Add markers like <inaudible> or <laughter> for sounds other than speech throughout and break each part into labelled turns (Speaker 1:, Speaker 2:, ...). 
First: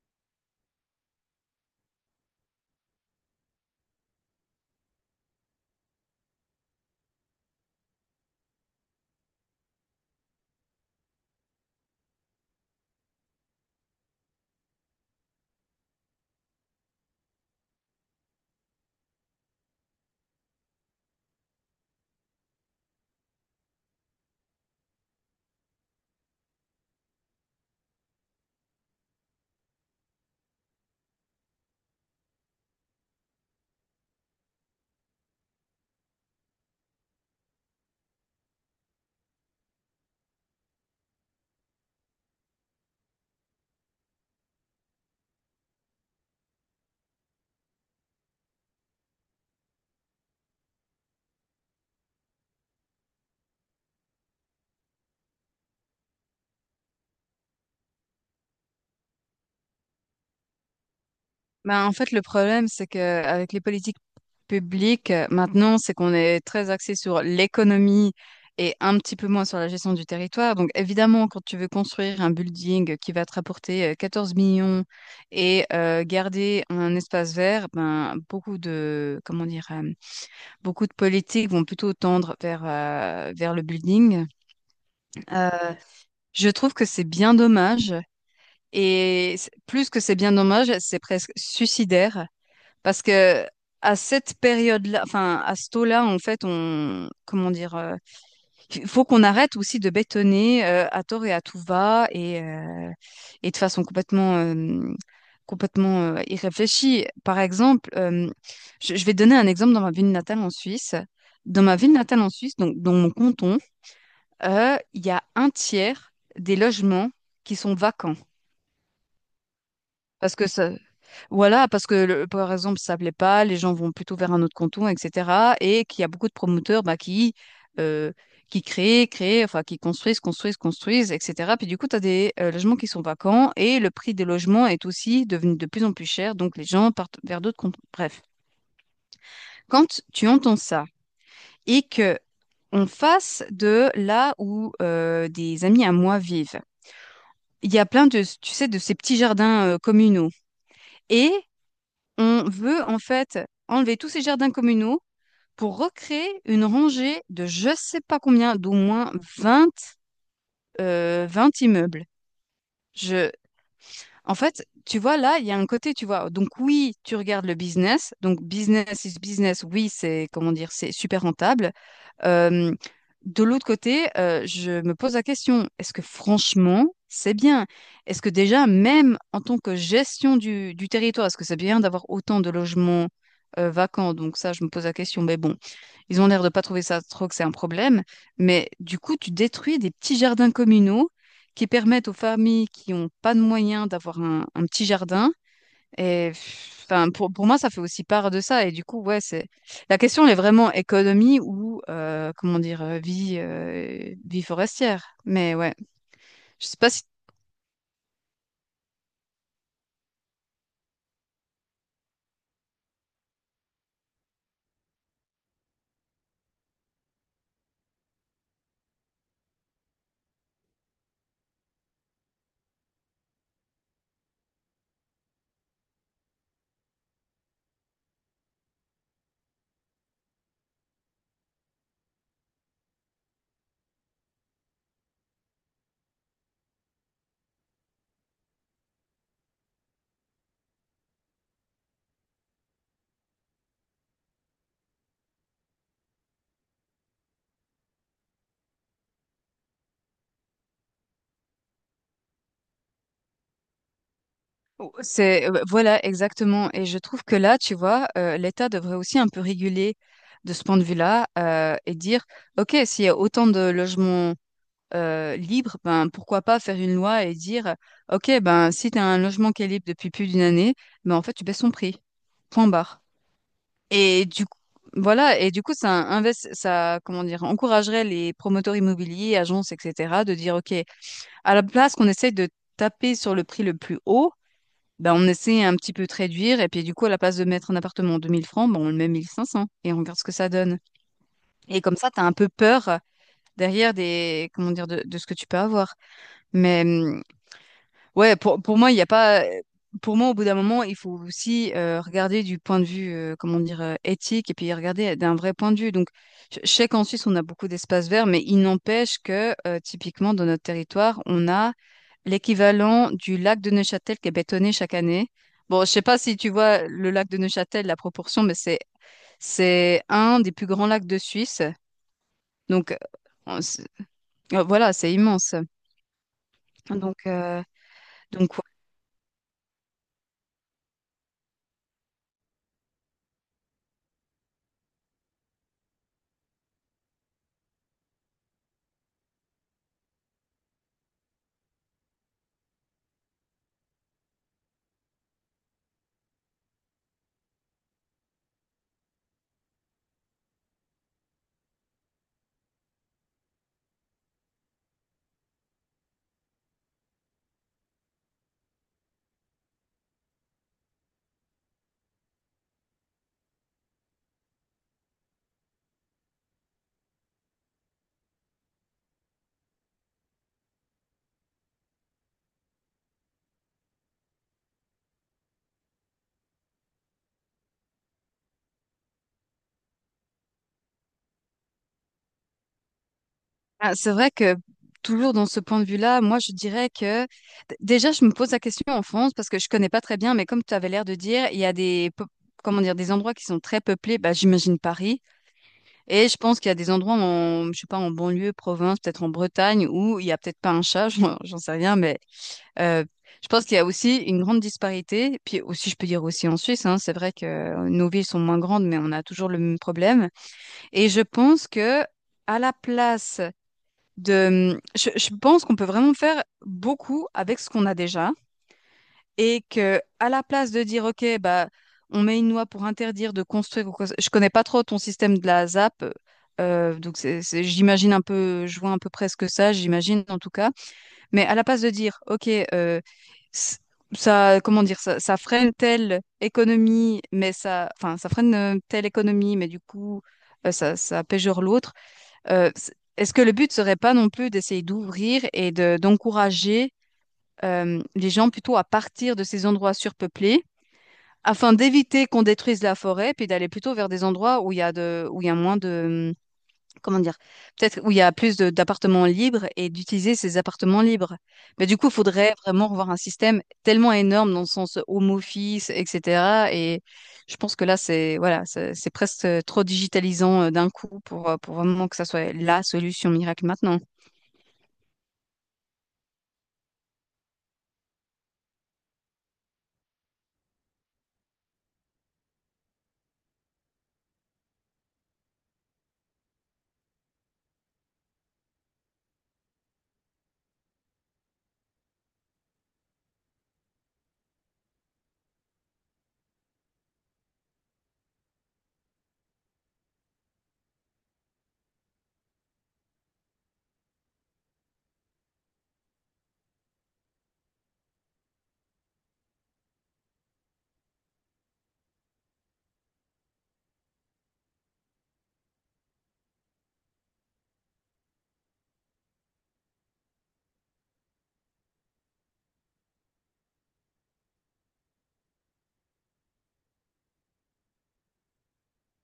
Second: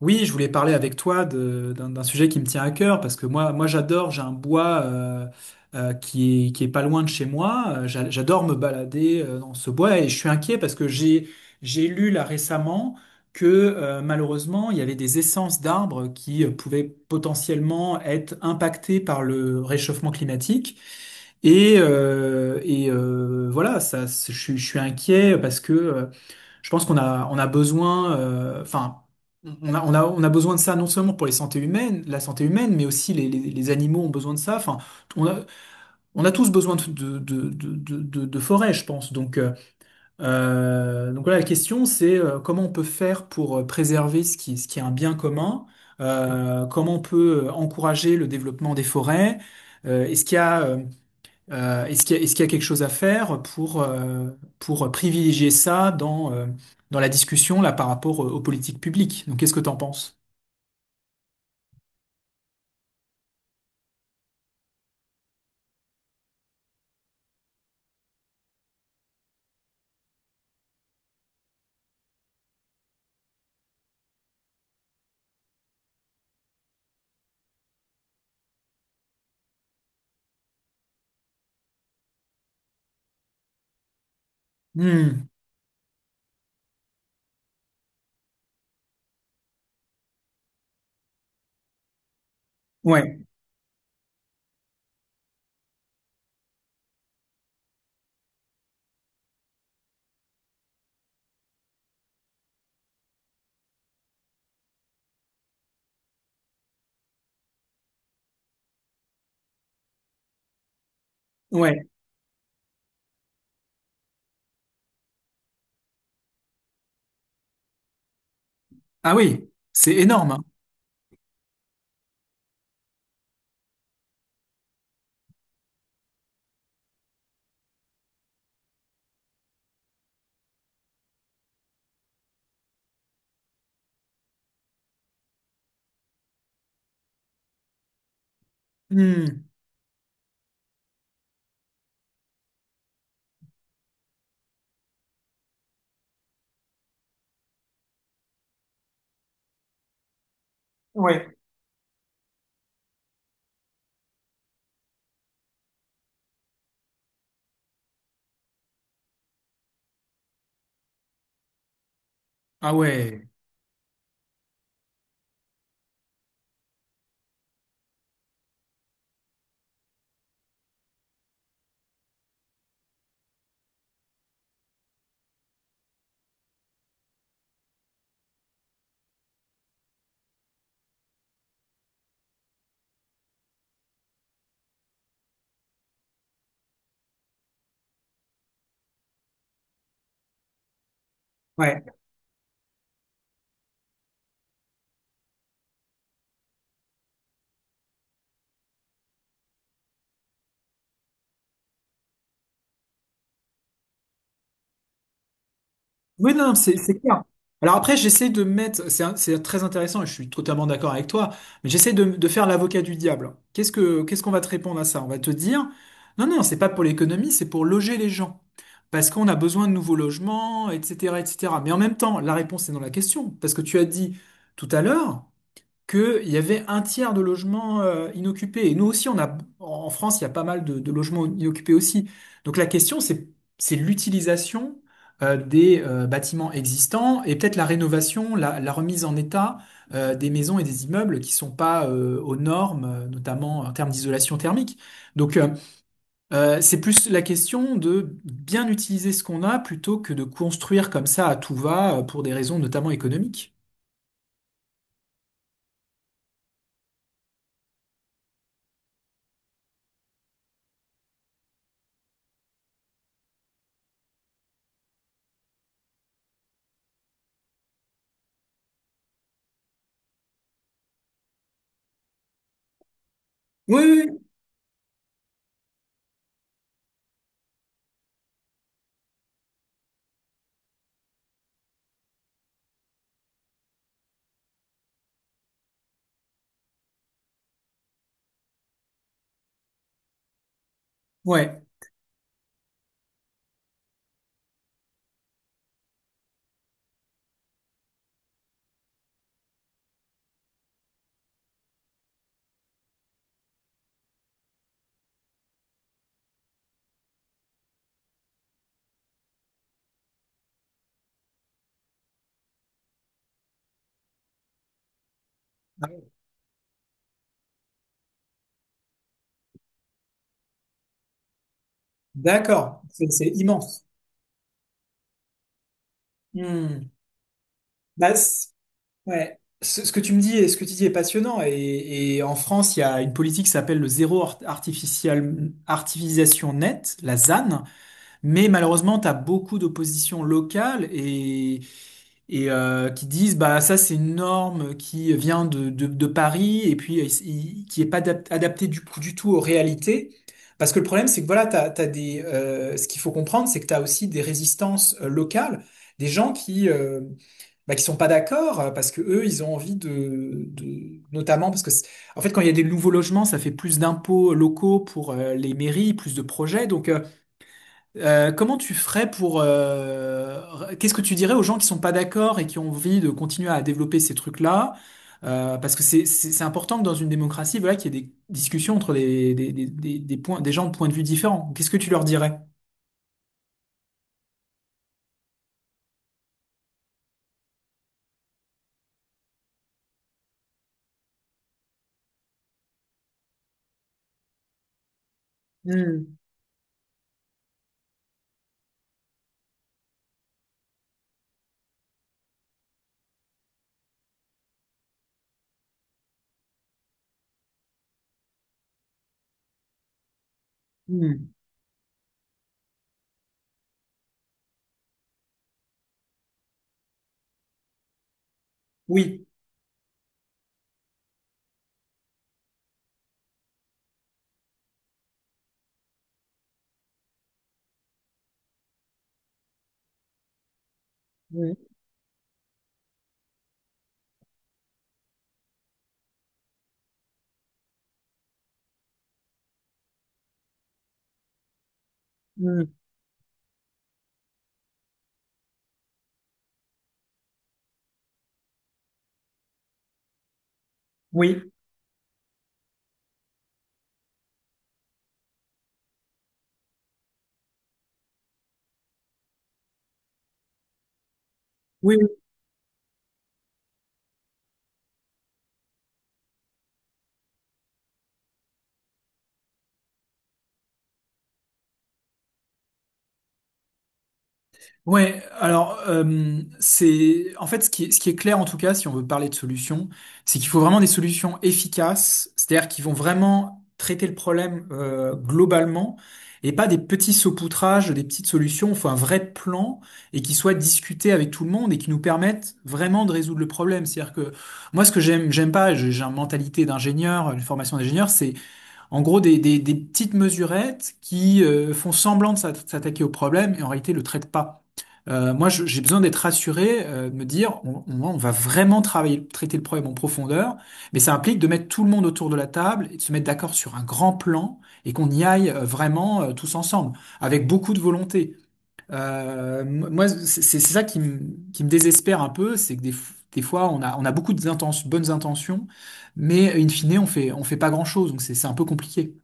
Speaker 1: Oui, je voulais parler avec toi d'un sujet qui me tient à cœur parce que moi, moi j'adore, j'ai un bois qui est, pas loin de chez moi. J'adore me balader dans ce bois et je suis inquiet parce que j'ai lu là récemment que malheureusement il y avait des essences d'arbres qui pouvaient potentiellement être impactées par le réchauffement climatique. Voilà, ça, je suis inquiet parce que je pense qu'on a, on a besoin, enfin, on a, besoin de ça non seulement pour les santé humaines, la santé humaine, mais aussi les animaux ont besoin de ça. Enfin, on a, on a tous besoin de forêt, je pense. Donc, voilà, la question, c'est comment on peut faire pour préserver ce qui, est un bien commun, comment on peut encourager le développement des forêts. Est-ce qu'il y a est-ce qu'il y a, est-ce qu'il y a quelque chose à faire pour privilégier ça dans la discussion là par rapport aux politiques publiques? Donc, qu'est-ce que t'en penses?
Speaker 2: Ben, en fait, le problème, c'est que avec les politiques publiques, maintenant, c'est qu'on est très axé sur l'économie et un petit peu moins sur la gestion du territoire. Donc, évidemment, quand tu veux construire un building qui va te rapporter 14 millions et garder un espace vert, ben, comment dire, beaucoup de politiques vont plutôt tendre vers le building.
Speaker 1: Hmm.
Speaker 2: Euh, je trouve que c'est bien dommage. Et plus que c'est bien dommage, c'est presque suicidaire parce
Speaker 1: Ouais,
Speaker 2: que à cette période-là, enfin à ce taux-là, en fait, comment dire, il faut qu'on arrête aussi de bétonner à tort et à tout va et de façon complètement irréfléchie. Par exemple, je vais donner un exemple dans ma ville natale en Suisse. Dans ma
Speaker 1: ouais.
Speaker 2: ville natale en Suisse, donc dans mon canton, il y a un tiers des logements qui sont vacants
Speaker 1: Ah oui, c'est énorme.
Speaker 2: parce
Speaker 1: hein.
Speaker 2: que ça, voilà, parce que par exemple, ça plaît pas, les gens vont plutôt vers un autre canton, etc. Et qu'il y a beaucoup de promoteurs, bah, euh, enfin qui construisent, etc. Puis du coup, tu as des logements qui sont vacants et le prix des logements est aussi devenu de plus en plus cher, donc les gens partent vers d'autres cantons. Bref,
Speaker 1: Hmm.
Speaker 2: quand tu entends ça et que on fasse de là où des amis à moi vivent, il y a plein de ces petits jardins communaux. Et
Speaker 1: Ouais.
Speaker 2: on veut en fait enlever tous ces jardins communaux pour recréer une rangée de je sais pas combien, d'au moins 20, 20 immeubles.
Speaker 1: Ah ouais,
Speaker 2: Je, En fait, tu vois, là, il y a un côté, tu vois. Donc, oui, tu regardes le business. Donc, business is business. Oui, comment dire, c'est super rentable. Euh, de l'autre côté, je me pose la question, est-ce que franchement, c'est bien? Est-ce que déjà, même en tant que gestion du territoire, est-ce que c'est bien d'avoir autant de logements vacants? Donc, ça, je me pose la question. Mais bon, ils ont l'air de pas trouver ça trop que c'est un problème, mais du coup, tu détruis des petits jardins communaux qui
Speaker 1: ouais.
Speaker 2: permettent aux familles qui n'ont pas de moyens d'avoir un petit jardin. Et enfin, pour moi, ça fait aussi part de ça. Et du coup, ouais, c'est la question, elle est vraiment économie ou comment dire vie forestière. Mais ouais,
Speaker 1: Oui, non, non,
Speaker 2: je
Speaker 1: c'est
Speaker 2: sais pas
Speaker 1: c'est
Speaker 2: si
Speaker 1: clair. Alors après, j'essaie de mettre, c'est très intéressant et je suis totalement d'accord avec toi, mais j'essaie de faire l'avocat du diable. Qu'est-ce qu'on va te répondre à ça? On va te dire, non, non, c'est pas pour l'économie, c'est pour loger les gens. Parce qu'on a besoin de nouveaux logements, etc., etc. Mais en même temps, la réponse est dans la question. Parce que tu as dit tout à l'heure, qu'il y avait un tiers de logements inoccupés. Et nous aussi, on a, en France, il y a pas mal de logements inoccupés aussi. Donc la question, c'est, l'utilisation des bâtiments existants et peut-être la rénovation, la remise en état des maisons et des immeubles qui sont pas aux normes, notamment en termes d'isolation thermique. Donc, c'est plus la question de bien utiliser ce qu'on a plutôt que de construire comme ça à tout va pour des raisons notamment économiques.
Speaker 2: oh, c'est voilà exactement. Et je trouve que là, tu vois, l'État devrait aussi un peu réguler de ce point de vue-là et dire, OK, s'il y a autant de logements libre, ben pourquoi pas faire une loi et dire, OK, ben si tu as un logement qui est libre depuis plus d'une année, ben en fait tu baisses son prix. Point barre.
Speaker 1: Oui, oui.
Speaker 2: Et du coup, voilà, et du coup ça comment dire, encouragerait les promoteurs immobiliers, agences, etc. de dire OK, à la place qu'on essaye de taper sur le prix le plus haut, ben on essaie un petit peu de réduire et puis du coup, à la place de mettre un appartement en 2000 francs, ben on le met 1500 et on regarde ce que ça donne.
Speaker 1: Oui.
Speaker 2: Et comme ça, tu as un peu peur derrière des, comment dire, de ce que tu peux avoir. Mais ouais, pour moi, il n'y a pas. Pour moi, au bout d'un moment, il faut aussi regarder du point de vue, comment dire, éthique, et puis regarder d'un vrai point de vue. Donc, je sais qu'en Suisse, on a beaucoup d'espaces verts, mais il n'empêche que, typiquement, dans notre territoire, on a l'équivalent du lac de Neuchâtel qui est bétonné chaque année. Bon, je sais
Speaker 1: Ouais.
Speaker 2: pas si tu vois le lac de Neuchâtel, la proportion, mais c'est un des plus grands lacs de Suisse.
Speaker 1: D'accord,
Speaker 2: Donc,
Speaker 1: c'est
Speaker 2: on s-
Speaker 1: immense.
Speaker 2: voilà, c'est immense.
Speaker 1: Hmm.
Speaker 2: Donc,
Speaker 1: Bah,
Speaker 2: donc
Speaker 1: ouais. Ce que tu me dis et ce que tu dis est passionnant. Et en France, il y a une politique qui s'appelle le zéro artificialisation nette, la ZAN. Mais malheureusement, tu as beaucoup d'oppositions locales et qui disent bah ça c'est une norme qui vient de Paris et puis qui est pas adaptée du coup du tout aux réalités. Parce que le problème c'est que voilà, ce qu'il faut comprendre c'est que tu as aussi des résistances locales, des gens qui bah, qui sont pas d'accord parce que eux ils ont envie de notamment parce que en fait quand il y a des nouveaux logements ça fait plus d'impôts locaux pour les mairies, plus de projets donc comment tu ferais pour... qu'est-ce que tu dirais aux gens qui sont pas d'accord et qui ont envie de continuer à développer ces trucs-là? Parce que c'est important que dans une démocratie, voilà, qu'il y ait des discussions entre des gens de points de vue différents. Qu'est-ce que tu leur dirais?
Speaker 2: ah, c'est vrai que toujours dans ce point de vue-là, moi je dirais que déjà je me pose la question en France parce que je connais pas très bien, mais comme tu avais l'air de dire, il y a comment dire des endroits qui sont très peuplés, bah j'imagine Paris,
Speaker 1: Hmm,
Speaker 2: et je pense qu'il y a des endroits en je sais pas en banlieue, province, peut-être en Bretagne où il y a peut-être pas un chat, <laughs> j'en sais rien, mais euh, je pense qu'il y a aussi une grande disparité. Puis aussi je peux dire aussi en Suisse, hein, c'est vrai que nos villes sont moins grandes, mais on a toujours le même problème. Et je
Speaker 1: hmm.
Speaker 2: pense que à la place je pense qu'on peut vraiment faire beaucoup avec ce qu'on a déjà
Speaker 1: Oui.
Speaker 2: et que à la place de dire OK, bah, on met une loi pour interdire de construire je connais pas trop ton système de la ZAP, donc j'imagine un peu, je vois à peu près ce que ça, j'imagine en tout cas, mais
Speaker 1: Hmm,
Speaker 2: à la place de dire OK, c- ça comment dire, ça freine telle économie, mais ça enfin ça freine telle économie, mais du coup ça pégeure l'autre,
Speaker 1: hmm.
Speaker 2: est-ce que le but serait pas non plus d'essayer d'ouvrir et de, d'encourager les gens plutôt à partir de ces endroits surpeuplés
Speaker 1: Oui,
Speaker 2: afin d'éviter qu'on détruise la forêt, puis d'aller plutôt vers des endroits où il y a de, où il y a moins de, comment dire, peut-être où il y a plus d'appartements libres et d'utiliser ces appartements libres. Mais
Speaker 1: oui.
Speaker 2: du coup, il faudrait vraiment revoir un système tellement énorme dans le sens home office, etc. Et je pense que là, c'est voilà, c'est presque trop digitalisant d'un coup pour vraiment que ça soit la solution miracle maintenant.
Speaker 1: Ouais, alors c'est en fait ce qui est, clair en tout cas si on veut parler de solutions, c'est qu'il faut vraiment des solutions efficaces, c'est-à-dire qui vont vraiment traiter le problème globalement et pas des petits saupoutrages, des petites solutions. Il faut un vrai plan et qui soit discuté avec tout le monde et qui nous permette vraiment de résoudre le problème. C'est-à-dire que moi ce que j'aime pas, j'ai une mentalité d'ingénieur, une formation d'ingénieur, c'est en gros, des petites mesurettes qui font semblant de s'attaquer au problème et en réalité le traitent pas. Moi, j'ai besoin d'être rassuré, de me dire, on va vraiment travailler, traiter le problème en profondeur, mais ça implique de mettre tout le monde autour de la table et de se mettre d'accord sur un grand plan et qu'on y aille vraiment tous ensemble, avec beaucoup de volonté. Moi, c'est ça qui me désespère un peu, c'est que des fois, on a beaucoup de bonnes intentions, mais in fine, on fait pas grand-chose, donc c'est un peu compliqué.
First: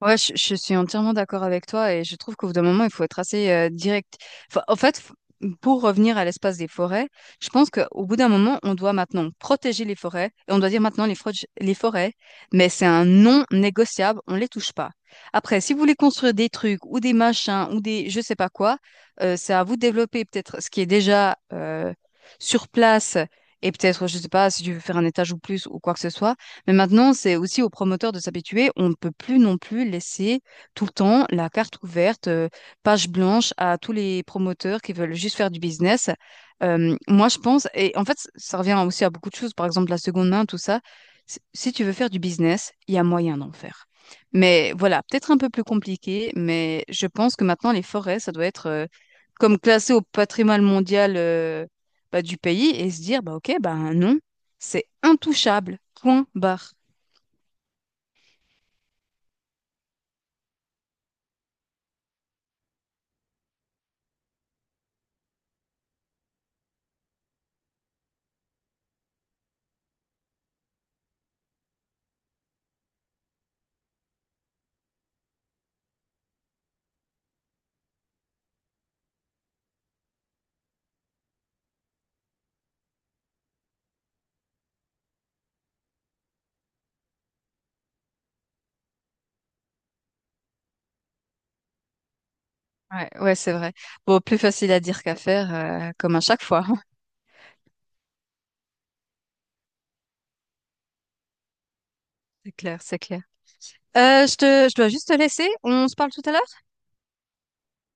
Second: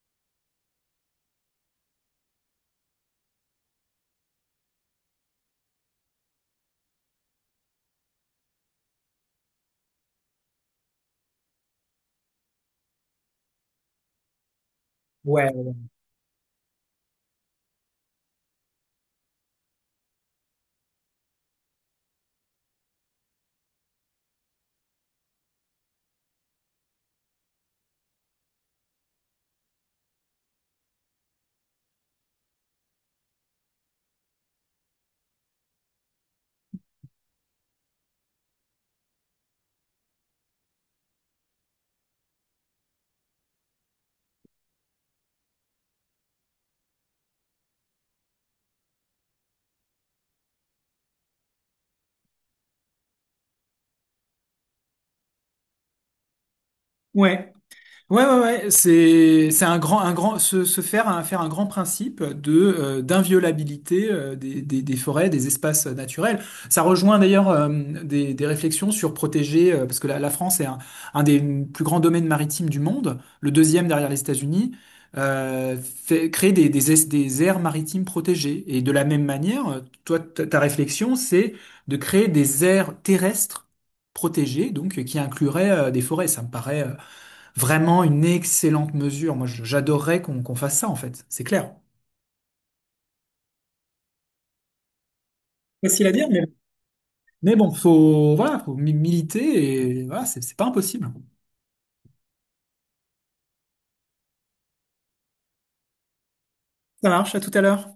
Speaker 2: Ouais, je suis entièrement d'accord avec toi et je trouve qu'au bout d'un moment, il faut être assez direct. Enfin, en fait, pour revenir à l'espace des forêts, je pense qu'au bout d'un moment, on doit maintenant protéger les forêts et on doit dire maintenant les forêts, mais c'est un non négociable, on les touche pas. Après,
Speaker 1: Ouais,
Speaker 2: si vous voulez construire des trucs ou des machins ou des je sais pas quoi, c'est à vous de développer peut-être ce qui est déjà sur place et peut-être, je sais pas, si tu veux faire un étage ou plus ou quoi que ce soit. Mais maintenant, c'est aussi aux promoteurs de s'habituer. On ne peut plus non plus laisser tout le temps la carte ouverte, page blanche à tous les promoteurs qui veulent juste faire du business. Moi, je pense, et en fait, ça revient aussi à beaucoup de choses, par exemple la seconde main, tout ça. Si tu veux faire du business, il y a moyen d'en faire. Mais voilà, peut-être un peu plus compliqué, mais je pense que maintenant, les forêts, ça doit être comme classé au patrimoine mondial, bah, du pays, et se dire, bah, OK, bah, non, c'est intouchable. Point barre.
Speaker 1: ouais. Ouais, ouais, ouais, c'est un grand se faire un grand principe de d'inviolabilité des forêts, des espaces naturels. Ça rejoint d'ailleurs des réflexions sur protéger parce que la France est un des plus grands domaines maritimes du monde, le deuxième derrière les États-Unis. Euh, Créer des aires maritimes protégées. Et de la même manière, toi, ta réflexion, c'est de créer des aires terrestres protégées, donc qui incluraient des forêts. Ça me paraît vraiment une excellente mesure. Moi, j'adorerais qu'on fasse ça, en fait. C'est clair.
Speaker 2: Ouais, ouais, c'est vrai. Bon, plus facile à dire qu'à faire,
Speaker 1: Facile à
Speaker 2: comme à
Speaker 1: dire, mais,
Speaker 2: chaque fois. <laughs>
Speaker 1: mais bon, faut, voilà, faut militer et voilà, c'est pas impossible.
Speaker 2: C'est clair, c'est clair. Je dois juste te laisser. On se parle tout à l'heure?
Speaker 1: Ça marche, à tout à l'heure.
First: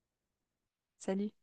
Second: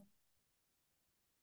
Speaker 2: Salut.